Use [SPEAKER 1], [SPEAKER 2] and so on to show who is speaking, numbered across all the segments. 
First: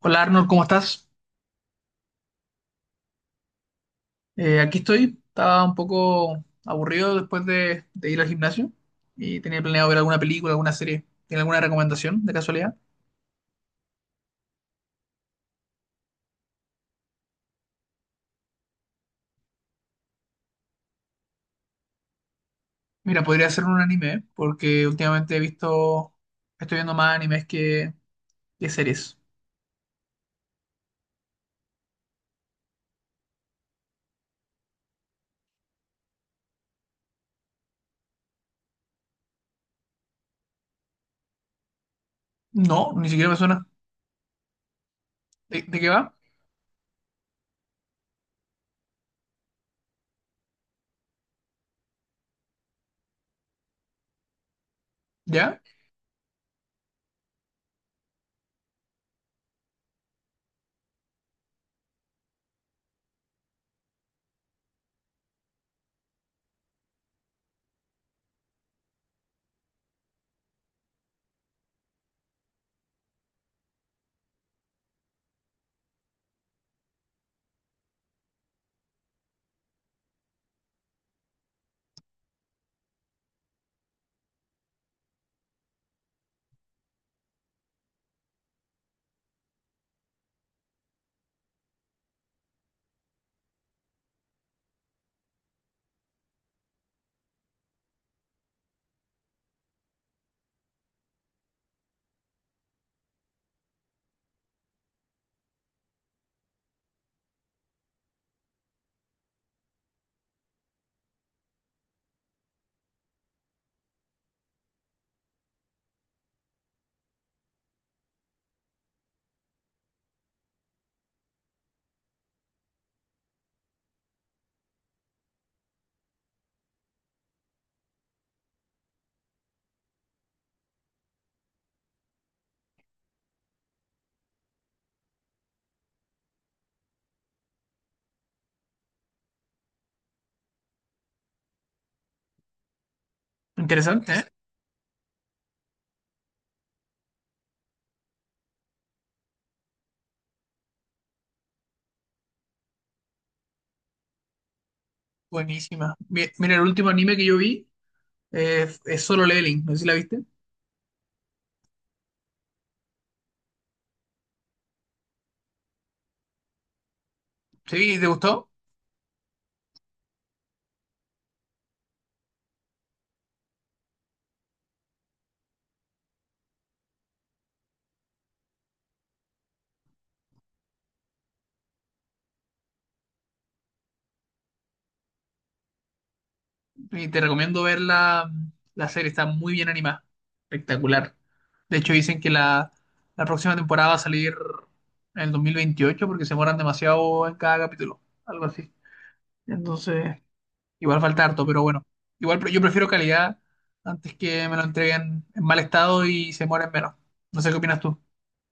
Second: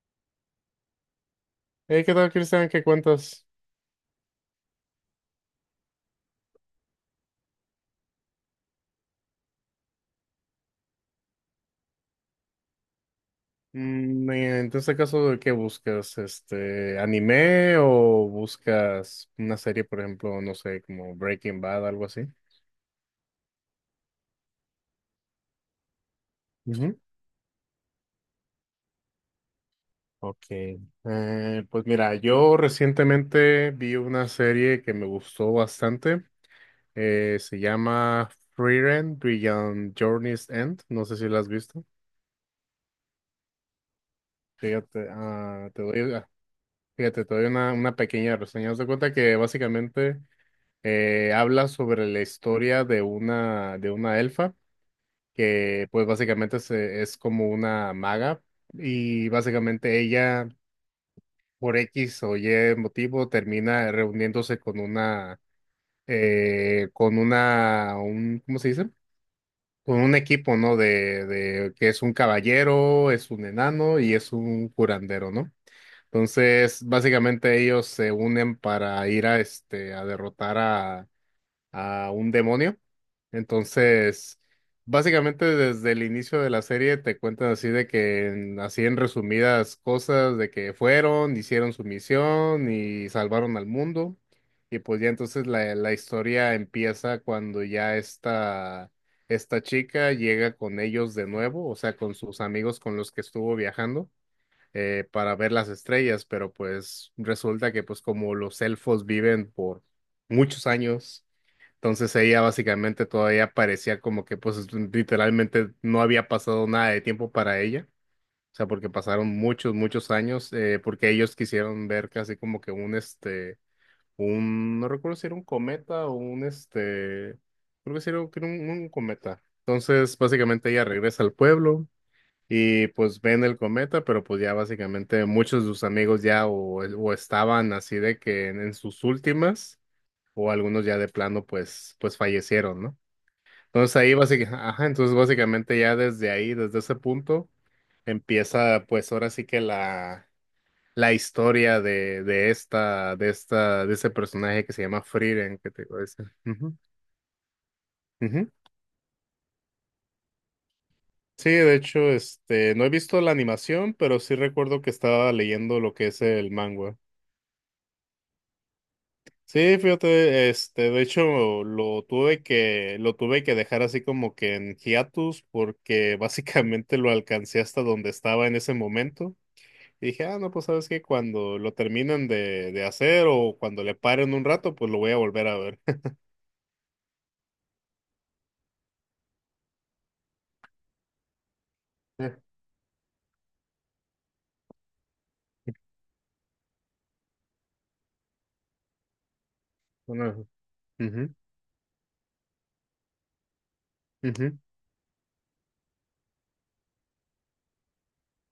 [SPEAKER 1] Hola Arnold, ¿cómo estás?
[SPEAKER 2] Hey, ¿qué tal, Cristian? ¿Qué cuentas?
[SPEAKER 1] Aquí estoy. Estaba un poco aburrido después de ir al gimnasio y tenía planeado ver alguna película, alguna serie. ¿Tiene alguna recomendación de casualidad?
[SPEAKER 2] En este caso, ¿qué buscas? ¿Anime o buscas una serie, por ejemplo, no sé, como Breaking Bad, algo así?
[SPEAKER 1] Mira, podría ser un anime, ¿eh? Porque últimamente he estoy viendo
[SPEAKER 2] Ujú.
[SPEAKER 1] más animes que series.
[SPEAKER 2] Ok. Pues mira, yo recientemente vi una serie que me gustó bastante. Se llama Frieren Beyond Journey's End. No sé si la has visto.
[SPEAKER 1] No, ni siquiera me suena.
[SPEAKER 2] Fíjate,
[SPEAKER 1] ¿De, de qué va?
[SPEAKER 2] te doy una pequeña reseña. Haz de cuenta que básicamente. Habla sobre la historia de una elfa
[SPEAKER 1] ¿Ya?
[SPEAKER 2] que pues básicamente es como una maga y básicamente ella por X o Y motivo termina reuniéndose con una, un, ¿cómo se dice? Con un equipo, ¿no? De que es un caballero, es un enano y es un curandero, ¿no? Entonces, básicamente ellos se unen para ir a derrotar a un demonio. Entonces, básicamente desde el inicio de la serie te cuentan así de que, así en resumidas cosas, de que fueron, hicieron su misión y salvaron al mundo. Y pues ya entonces la historia empieza cuando ya esta chica llega con ellos de nuevo, o sea, con sus amigos con los que estuvo viajando, para ver las estrellas. Pero pues resulta que pues como los elfos viven por muchos años, entonces ella básicamente todavía parecía como que pues literalmente no había pasado nada de tiempo para ella, o sea, porque pasaron muchos, muchos años, porque ellos quisieron ver casi como que no recuerdo si era un cometa o creo que sí era un cometa. Entonces básicamente ella regresa al pueblo y pues ven el cometa, pero pues ya básicamente muchos de sus amigos ya o estaban así de que en sus últimas, o algunos ya de plano pues fallecieron, ¿no? Entonces
[SPEAKER 1] Interesante,
[SPEAKER 2] ahí
[SPEAKER 1] ¿eh?
[SPEAKER 2] básicamente, ajá, entonces básicamente ya desde ahí, desde ese punto, empieza pues ahora sí que la historia de esta, de ese personaje que se llama Frieren, que te
[SPEAKER 1] Buenísima.
[SPEAKER 2] digo, ese.
[SPEAKER 1] Mira, el
[SPEAKER 2] Ujú,
[SPEAKER 1] último anime que yo vi
[SPEAKER 2] ujú.
[SPEAKER 1] es Solo Leveling, no sé si la viste.
[SPEAKER 2] Sí, de hecho, no he visto la animación, pero sí recuerdo que estaba leyendo lo que es el manga.
[SPEAKER 1] ¿Sí? ¿Te gustó?
[SPEAKER 2] Sí, fíjate, de hecho, lo tuve que dejar así como que en hiatus, porque básicamente lo alcancé hasta donde estaba en ese momento. Y dije, ah, no, pues sabes que cuando lo terminen de hacer o cuando le paren un rato, pues lo voy a volver a ver.
[SPEAKER 1] Y te recomiendo ver la serie, está muy bien animada, espectacular. De hecho, dicen que
[SPEAKER 2] Eh,
[SPEAKER 1] la próxima temporada va a salir en el 2028 porque se demoran demasiado en cada capítulo, algo así. Entonces,
[SPEAKER 2] bueno,
[SPEAKER 1] igual falta
[SPEAKER 2] ujú,
[SPEAKER 1] harto, pero bueno. Igual yo prefiero calidad antes que me
[SPEAKER 2] ujú.
[SPEAKER 1] lo entreguen en mal estado y se mueren menos. No sé qué opinas tú.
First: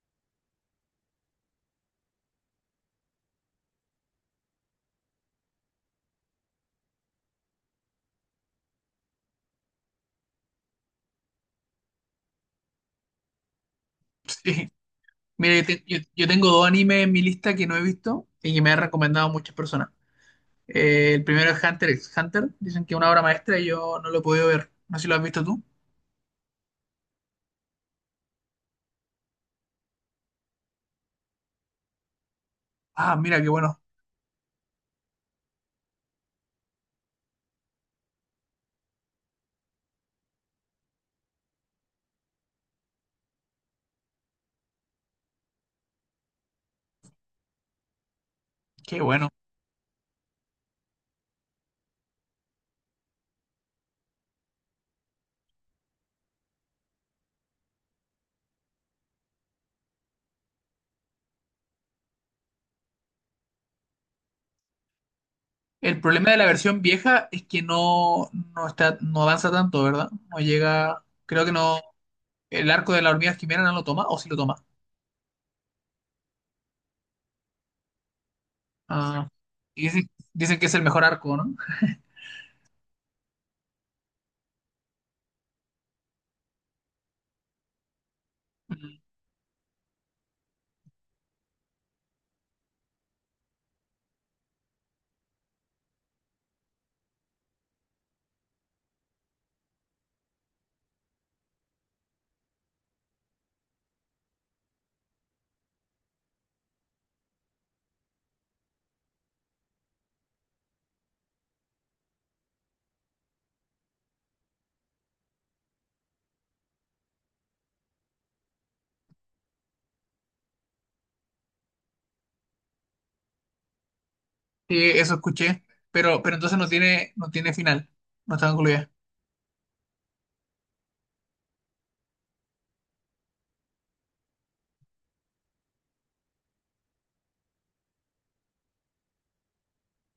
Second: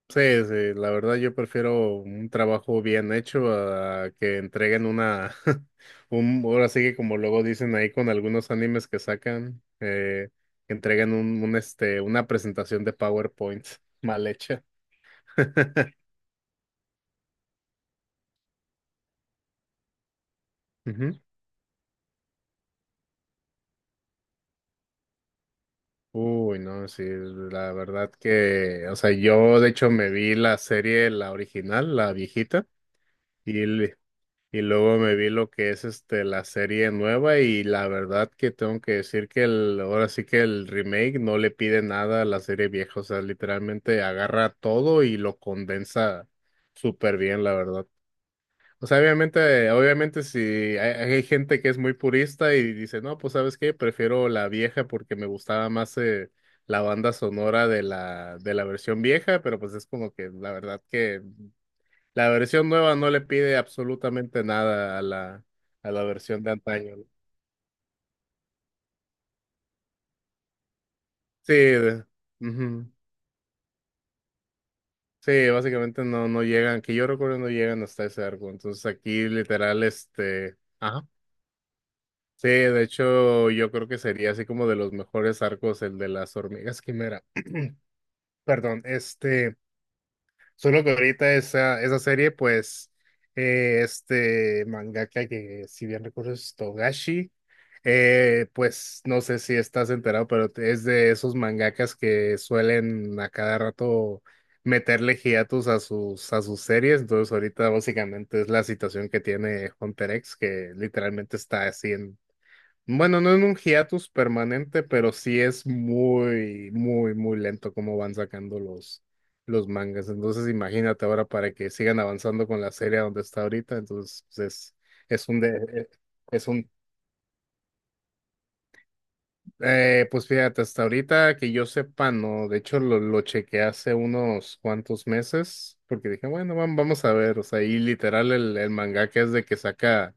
[SPEAKER 2] Sí, sí, la verdad yo prefiero un trabajo bien hecho a que entreguen una, un, ahora sí que como luego dicen ahí con algunos animes que sacan, que entreguen una presentación de PowerPoint mal hecha.
[SPEAKER 1] Sí. Mira, yo tengo dos animes en mi lista que no he visto y que me han recomendado muchas personas. El primero es Hunter x Hunter. Dicen que es una obra maestra y yo no lo he podido ver. No sé si lo has visto tú.
[SPEAKER 2] Uy, no, sí, la verdad que, o sea, yo de hecho me vi la serie, la original, la viejita,
[SPEAKER 1] Ah, mira, qué
[SPEAKER 2] y,
[SPEAKER 1] bueno.
[SPEAKER 2] l- y luego me vi lo que es la serie nueva y la verdad que tengo que decir que el, ahora sí que el remake no le pide nada a la serie vieja, o sea, literalmente agarra todo y lo condensa súper bien, la verdad. O sea,
[SPEAKER 1] Qué bueno.
[SPEAKER 2] obviamente, obviamente si hay gente que es muy purista y dice, no, pues ¿sabes qué? Prefiero la vieja porque me gustaba más la banda sonora de la versión vieja, pero pues es como que la verdad que la versión nueva no le pide absolutamente nada a la, a
[SPEAKER 1] El
[SPEAKER 2] la
[SPEAKER 1] problema de
[SPEAKER 2] versión
[SPEAKER 1] la
[SPEAKER 2] de
[SPEAKER 1] versión
[SPEAKER 2] antaño, ¿no?
[SPEAKER 1] vieja es que no está, no avanza tanto, ¿verdad? No llega. Creo que
[SPEAKER 2] Sí,
[SPEAKER 1] no. El
[SPEAKER 2] ujú.
[SPEAKER 1] arco de la hormiga quimera no lo toma, o sí lo toma.
[SPEAKER 2] Sí, básicamente no llegan, que yo recuerdo no llegan hasta ese arco. Entonces
[SPEAKER 1] Ah,
[SPEAKER 2] aquí
[SPEAKER 1] y
[SPEAKER 2] literal, este...
[SPEAKER 1] dicen que es el mejor
[SPEAKER 2] Ajá.
[SPEAKER 1] arco, ¿no?
[SPEAKER 2] Sí, de hecho, yo creo que sería así como de los mejores arcos el de las hormigas quimera. Perdón,
[SPEAKER 1] Mm.
[SPEAKER 2] solo que ahorita esa serie, pues, este mangaka que, si bien recuerdo, es Togashi, pues, no sé si estás enterado, pero es de esos mangakas que suelen a cada rato meterle hiatus a sus series, entonces ahorita básicamente es la situación que tiene Hunter X, que literalmente está así. Bueno, no en un hiatus permanente, pero sí es muy, muy, muy lento cómo van sacando los mangas. Entonces, imagínate ahora para que sigan avanzando con la serie a donde está ahorita. Entonces, pues,
[SPEAKER 1] Sí, eso
[SPEAKER 2] es un
[SPEAKER 1] escuché.
[SPEAKER 2] de-
[SPEAKER 1] Pero, pero
[SPEAKER 2] es
[SPEAKER 1] entonces no
[SPEAKER 2] un
[SPEAKER 1] tiene, no tiene final. No está concluida.
[SPEAKER 2] pues fíjate, hasta ahorita que yo sepa, no. De hecho, lo chequeé hace unos cuantos meses, porque dije, bueno, vamos a ver. O sea, y literal el mangaka es de que saca,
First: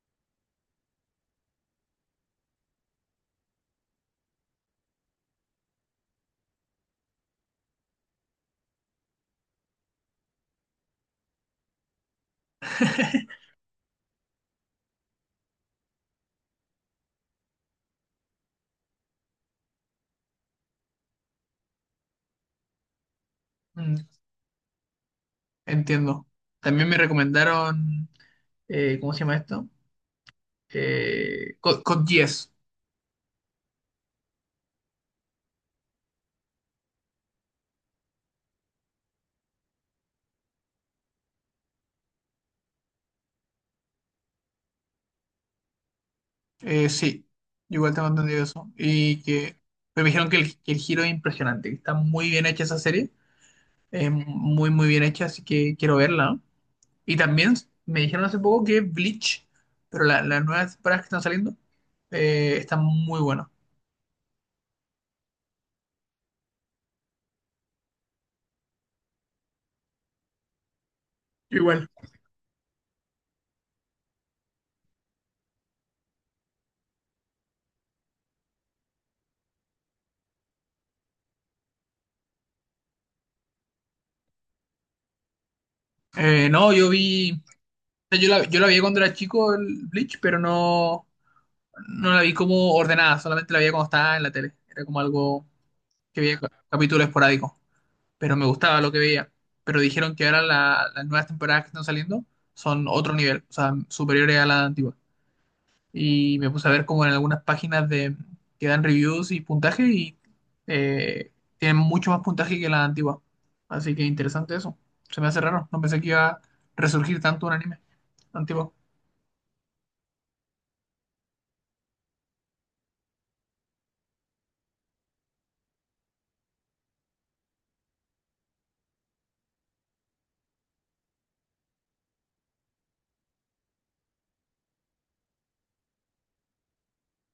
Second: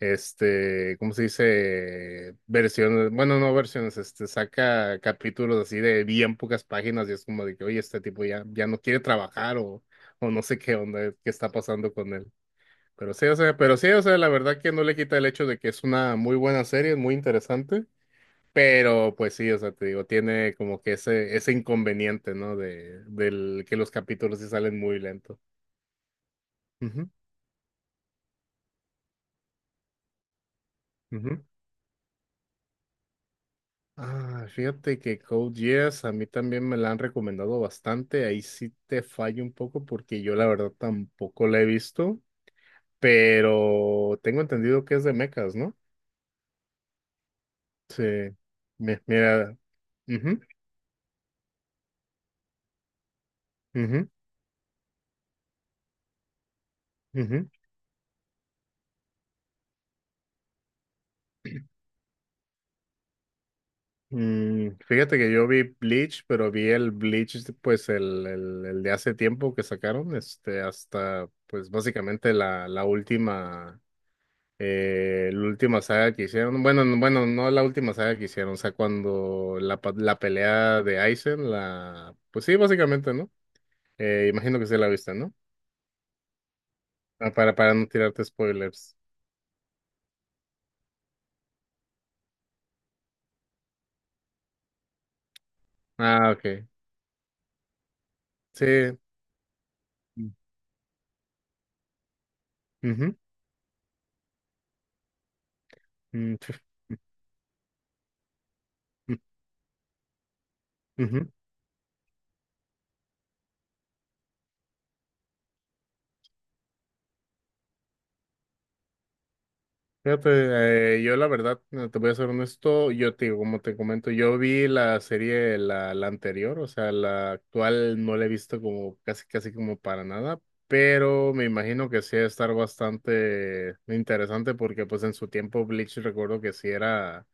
[SPEAKER 2] ¿cómo se dice? Versiones, bueno, no versiones, saca capítulos así de bien pocas páginas y es como de que, oye, este tipo ya, no quiere trabajar, o no sé qué onda, qué está pasando con él. Pero sí, o sea, la verdad que no le quita el hecho de que es una muy buena serie, es muy interesante. Pero pues sí, o sea, te digo, tiene como que ese inconveniente, ¿no? De, del que los
[SPEAKER 1] Mm,
[SPEAKER 2] capítulos sí salen muy lento.
[SPEAKER 1] entiendo. También me
[SPEAKER 2] Ujú,
[SPEAKER 1] recomendaron. ¿Cómo se llama esto?
[SPEAKER 2] ujú.
[SPEAKER 1] Con 10.
[SPEAKER 2] Ah, fíjate que Code Geass a mí también me la han recomendado bastante. Ahí sí te fallo un poco porque yo la verdad tampoco la he visto, pero tengo entendido que es de mechas, ¿no?
[SPEAKER 1] Sí, igual
[SPEAKER 2] Sí.
[SPEAKER 1] tengo entendido eso. Y
[SPEAKER 2] Mira,
[SPEAKER 1] que pero me dijeron que
[SPEAKER 2] ujú,
[SPEAKER 1] que el giro es impresionante, que está muy bien hecha esa serie,
[SPEAKER 2] ujú,
[SPEAKER 1] muy bien hecha, así que quiero verla. ¿No? Y
[SPEAKER 2] ujú.
[SPEAKER 1] también me dijeron hace poco que Bleach, pero las nuevas temporadas que están saliendo, están muy buenas.
[SPEAKER 2] Fíjate que yo vi Bleach, pero vi el Bleach, pues el de hace tiempo que sacaron, hasta, pues
[SPEAKER 1] Igual.
[SPEAKER 2] básicamente la, última saga que hicieron. Bueno, bueno, no la última saga que hicieron, o sea, cuando la pelea de Aizen, la, pues sí, básicamente, ¿no? Imagino que sí la viste, ¿no?
[SPEAKER 1] No, yo vi,
[SPEAKER 2] Ah,
[SPEAKER 1] o
[SPEAKER 2] para no
[SPEAKER 1] sea,
[SPEAKER 2] tirarte
[SPEAKER 1] yo la vi
[SPEAKER 2] spoilers.
[SPEAKER 1] cuando era chico el Bleach, no la vi como ordenada, solamente la veía cuando estaba en la tele. Era como algo que
[SPEAKER 2] Ah,
[SPEAKER 1] veía
[SPEAKER 2] ok.
[SPEAKER 1] capítulo esporádico, pero me
[SPEAKER 2] Sí.
[SPEAKER 1] gustaba lo que veía. Pero dijeron que
[SPEAKER 2] Mm,
[SPEAKER 1] ahora las nuevas temporadas que están saliendo son otro
[SPEAKER 2] ujú.
[SPEAKER 1] nivel, o sea, superiores a la antigua.
[SPEAKER 2] Mm,
[SPEAKER 1] Y me puse a ver como en algunas páginas que dan reviews y puntaje y
[SPEAKER 2] ujú.
[SPEAKER 1] eh, tienen mucho más puntaje que la antigua. Así que interesante eso. Se me hace raro, no pensé que iba a resurgir tanto un anime antiguo
[SPEAKER 2] Fíjate, yo la verdad, te voy a ser honesto, yo te digo, como te comento, yo vi la serie, la anterior, o sea, la actual no la he visto como casi, casi como para nada, pero me imagino que sí va a estar bastante interesante porque pues en su tiempo Bleach recuerdo que sí era,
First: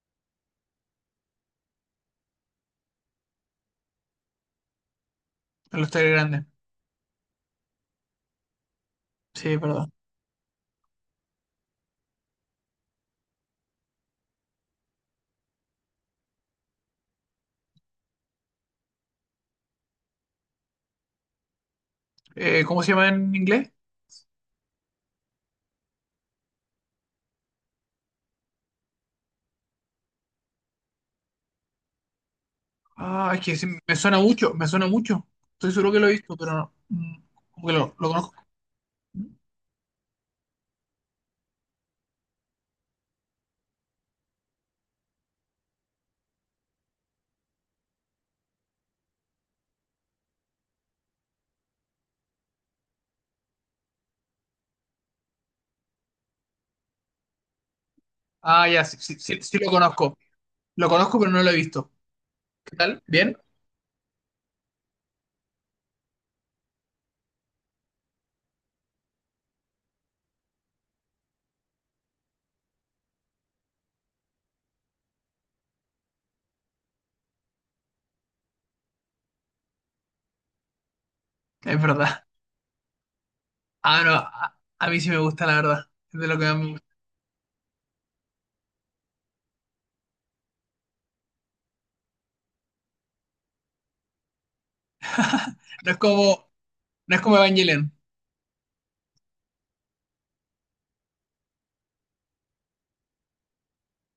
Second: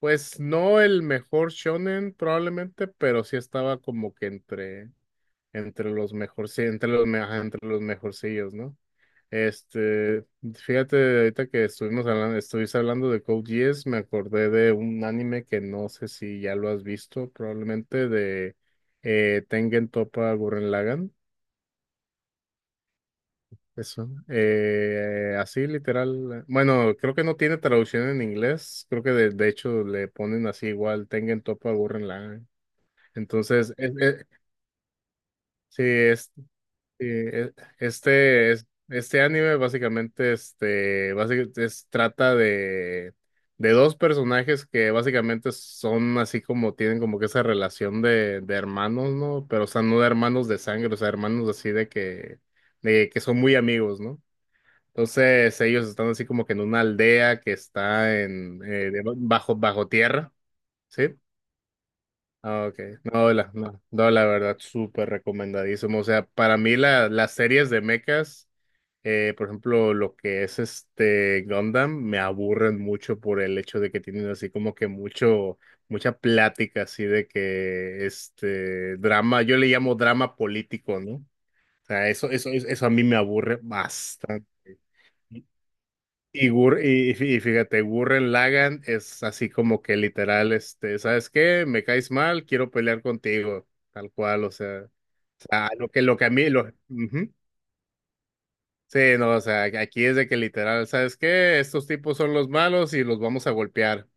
[SPEAKER 2] pues no el mejor shonen probablemente, pero sí estaba como que entre,
[SPEAKER 1] en los
[SPEAKER 2] entre
[SPEAKER 1] series
[SPEAKER 2] los
[SPEAKER 1] grandes.
[SPEAKER 2] mejor, sí, entre los, ajá, entre los mejorcillos, ¿no?
[SPEAKER 1] Sí, es verdad.
[SPEAKER 2] Este, fíjate, ahorita que estuvimos hablando, estuviste hablando de Code Geass, me acordé de un anime que no sé si ya lo has visto, probablemente de, Tengen Toppa Gurren Lagann,
[SPEAKER 1] ¿Cómo se llama en inglés?
[SPEAKER 2] eso, así literal, bueno, creo que no tiene traducción en inglés, creo que de hecho le ponen así igual, Tengen Toppa Gurren Lagann,
[SPEAKER 1] Ah, es que sí,
[SPEAKER 2] entonces,
[SPEAKER 1] me suena mucho, me suena mucho. Estoy
[SPEAKER 2] sí,
[SPEAKER 1] seguro que lo he visto, pero no,
[SPEAKER 2] sí,
[SPEAKER 1] mm, como que lo conozco.
[SPEAKER 2] este, este anime básicamente, básicamente trata de dos personajes que básicamente son así como tienen como que esa relación de hermanos, ¿no? Pero o sea, no de hermanos de sangre, o sea, hermanos así de que son muy amigos, ¿no? Entonces ellos están así como que en una aldea que está en,
[SPEAKER 1] Ah, ya, sí, sí, sí,
[SPEAKER 2] bajo,
[SPEAKER 1] sí lo
[SPEAKER 2] bajo
[SPEAKER 1] conozco.
[SPEAKER 2] tierra.
[SPEAKER 1] Lo
[SPEAKER 2] ¿Sí?
[SPEAKER 1] conozco, pero no lo he visto.
[SPEAKER 2] Ah,
[SPEAKER 1] ¿Qué
[SPEAKER 2] ok.
[SPEAKER 1] tal?
[SPEAKER 2] No,
[SPEAKER 1] ¿Bien?
[SPEAKER 2] la, no, no, la verdad, súper recomendadísimo. O sea, para mí las series de mechas, por ejemplo, lo que es este Gundam, me aburren mucho por el hecho de que tienen así como que mucho, mucha plática así de que este drama, yo le llamo drama político, ¿no? O
[SPEAKER 1] Es
[SPEAKER 2] sea,
[SPEAKER 1] verdad.
[SPEAKER 2] eso a mí me aburre
[SPEAKER 1] Ah, no,
[SPEAKER 2] bastante.
[SPEAKER 1] a mí sí me gusta, la verdad. Es de lo que
[SPEAKER 2] Y,
[SPEAKER 1] más me
[SPEAKER 2] Gur-
[SPEAKER 1] gusta.
[SPEAKER 2] y, y fí- y fíjate, Gurren Lagann es así como que literal, ¿sabes qué? Me caes mal, quiero pelear contigo, tal cual, o sea,
[SPEAKER 1] No es
[SPEAKER 2] lo que a
[SPEAKER 1] como,
[SPEAKER 2] mí, lo,
[SPEAKER 1] no es
[SPEAKER 2] ujú.
[SPEAKER 1] como Evangelion.
[SPEAKER 2] Sí, no, o sea, aquí es de que literal, ¿sabes qué? Estos tipos son los malos y los vamos a golpear.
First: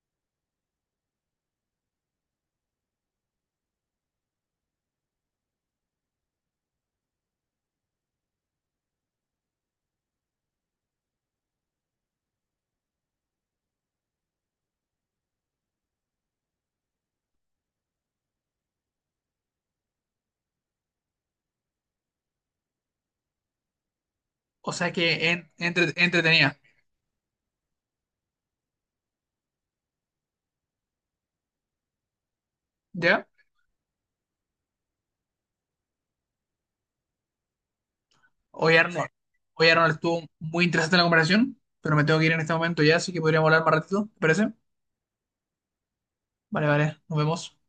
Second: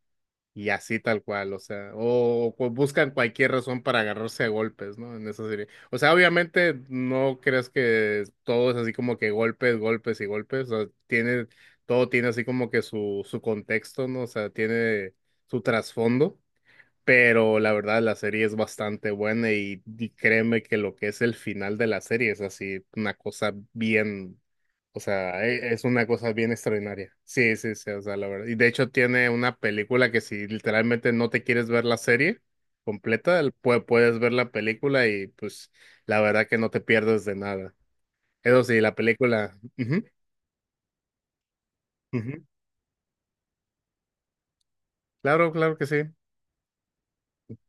[SPEAKER 2] Y así tal cual, o sea, buscan cualquier razón para agarrarse a golpes, ¿no? En esa serie. O sea, obviamente no crees que todo es así como que golpes, golpes y golpes, o sea, tiene, todo tiene así como que su contexto, ¿no? O sea, tiene su trasfondo. Pero la verdad, la serie es bastante buena y créeme que lo que es el final de la serie es así, una cosa bien,
[SPEAKER 1] O sea
[SPEAKER 2] o
[SPEAKER 1] que
[SPEAKER 2] sea, es una cosa bien
[SPEAKER 1] entretenida.
[SPEAKER 2] extraordinaria. Sí, sí, sí, o sea, la verdad. Y de hecho tiene una película que si literalmente no te quieres ver la serie
[SPEAKER 1] ¿Ya?
[SPEAKER 2] completa, puedes ver la película y pues la verdad que no te pierdes de nada. Eso
[SPEAKER 1] Oye,
[SPEAKER 2] sí, la película.
[SPEAKER 1] Arnold,
[SPEAKER 2] Ujú,
[SPEAKER 1] estuvo muy interesante la comparación, pero me tengo que ir en
[SPEAKER 2] ujú.
[SPEAKER 1] este momento ya, así que podríamos hablar más ratito. ¿Te parece?
[SPEAKER 2] Claro, claro que sí.
[SPEAKER 1] Vale, vale, nos vemos.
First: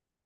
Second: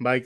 [SPEAKER 2] Bye.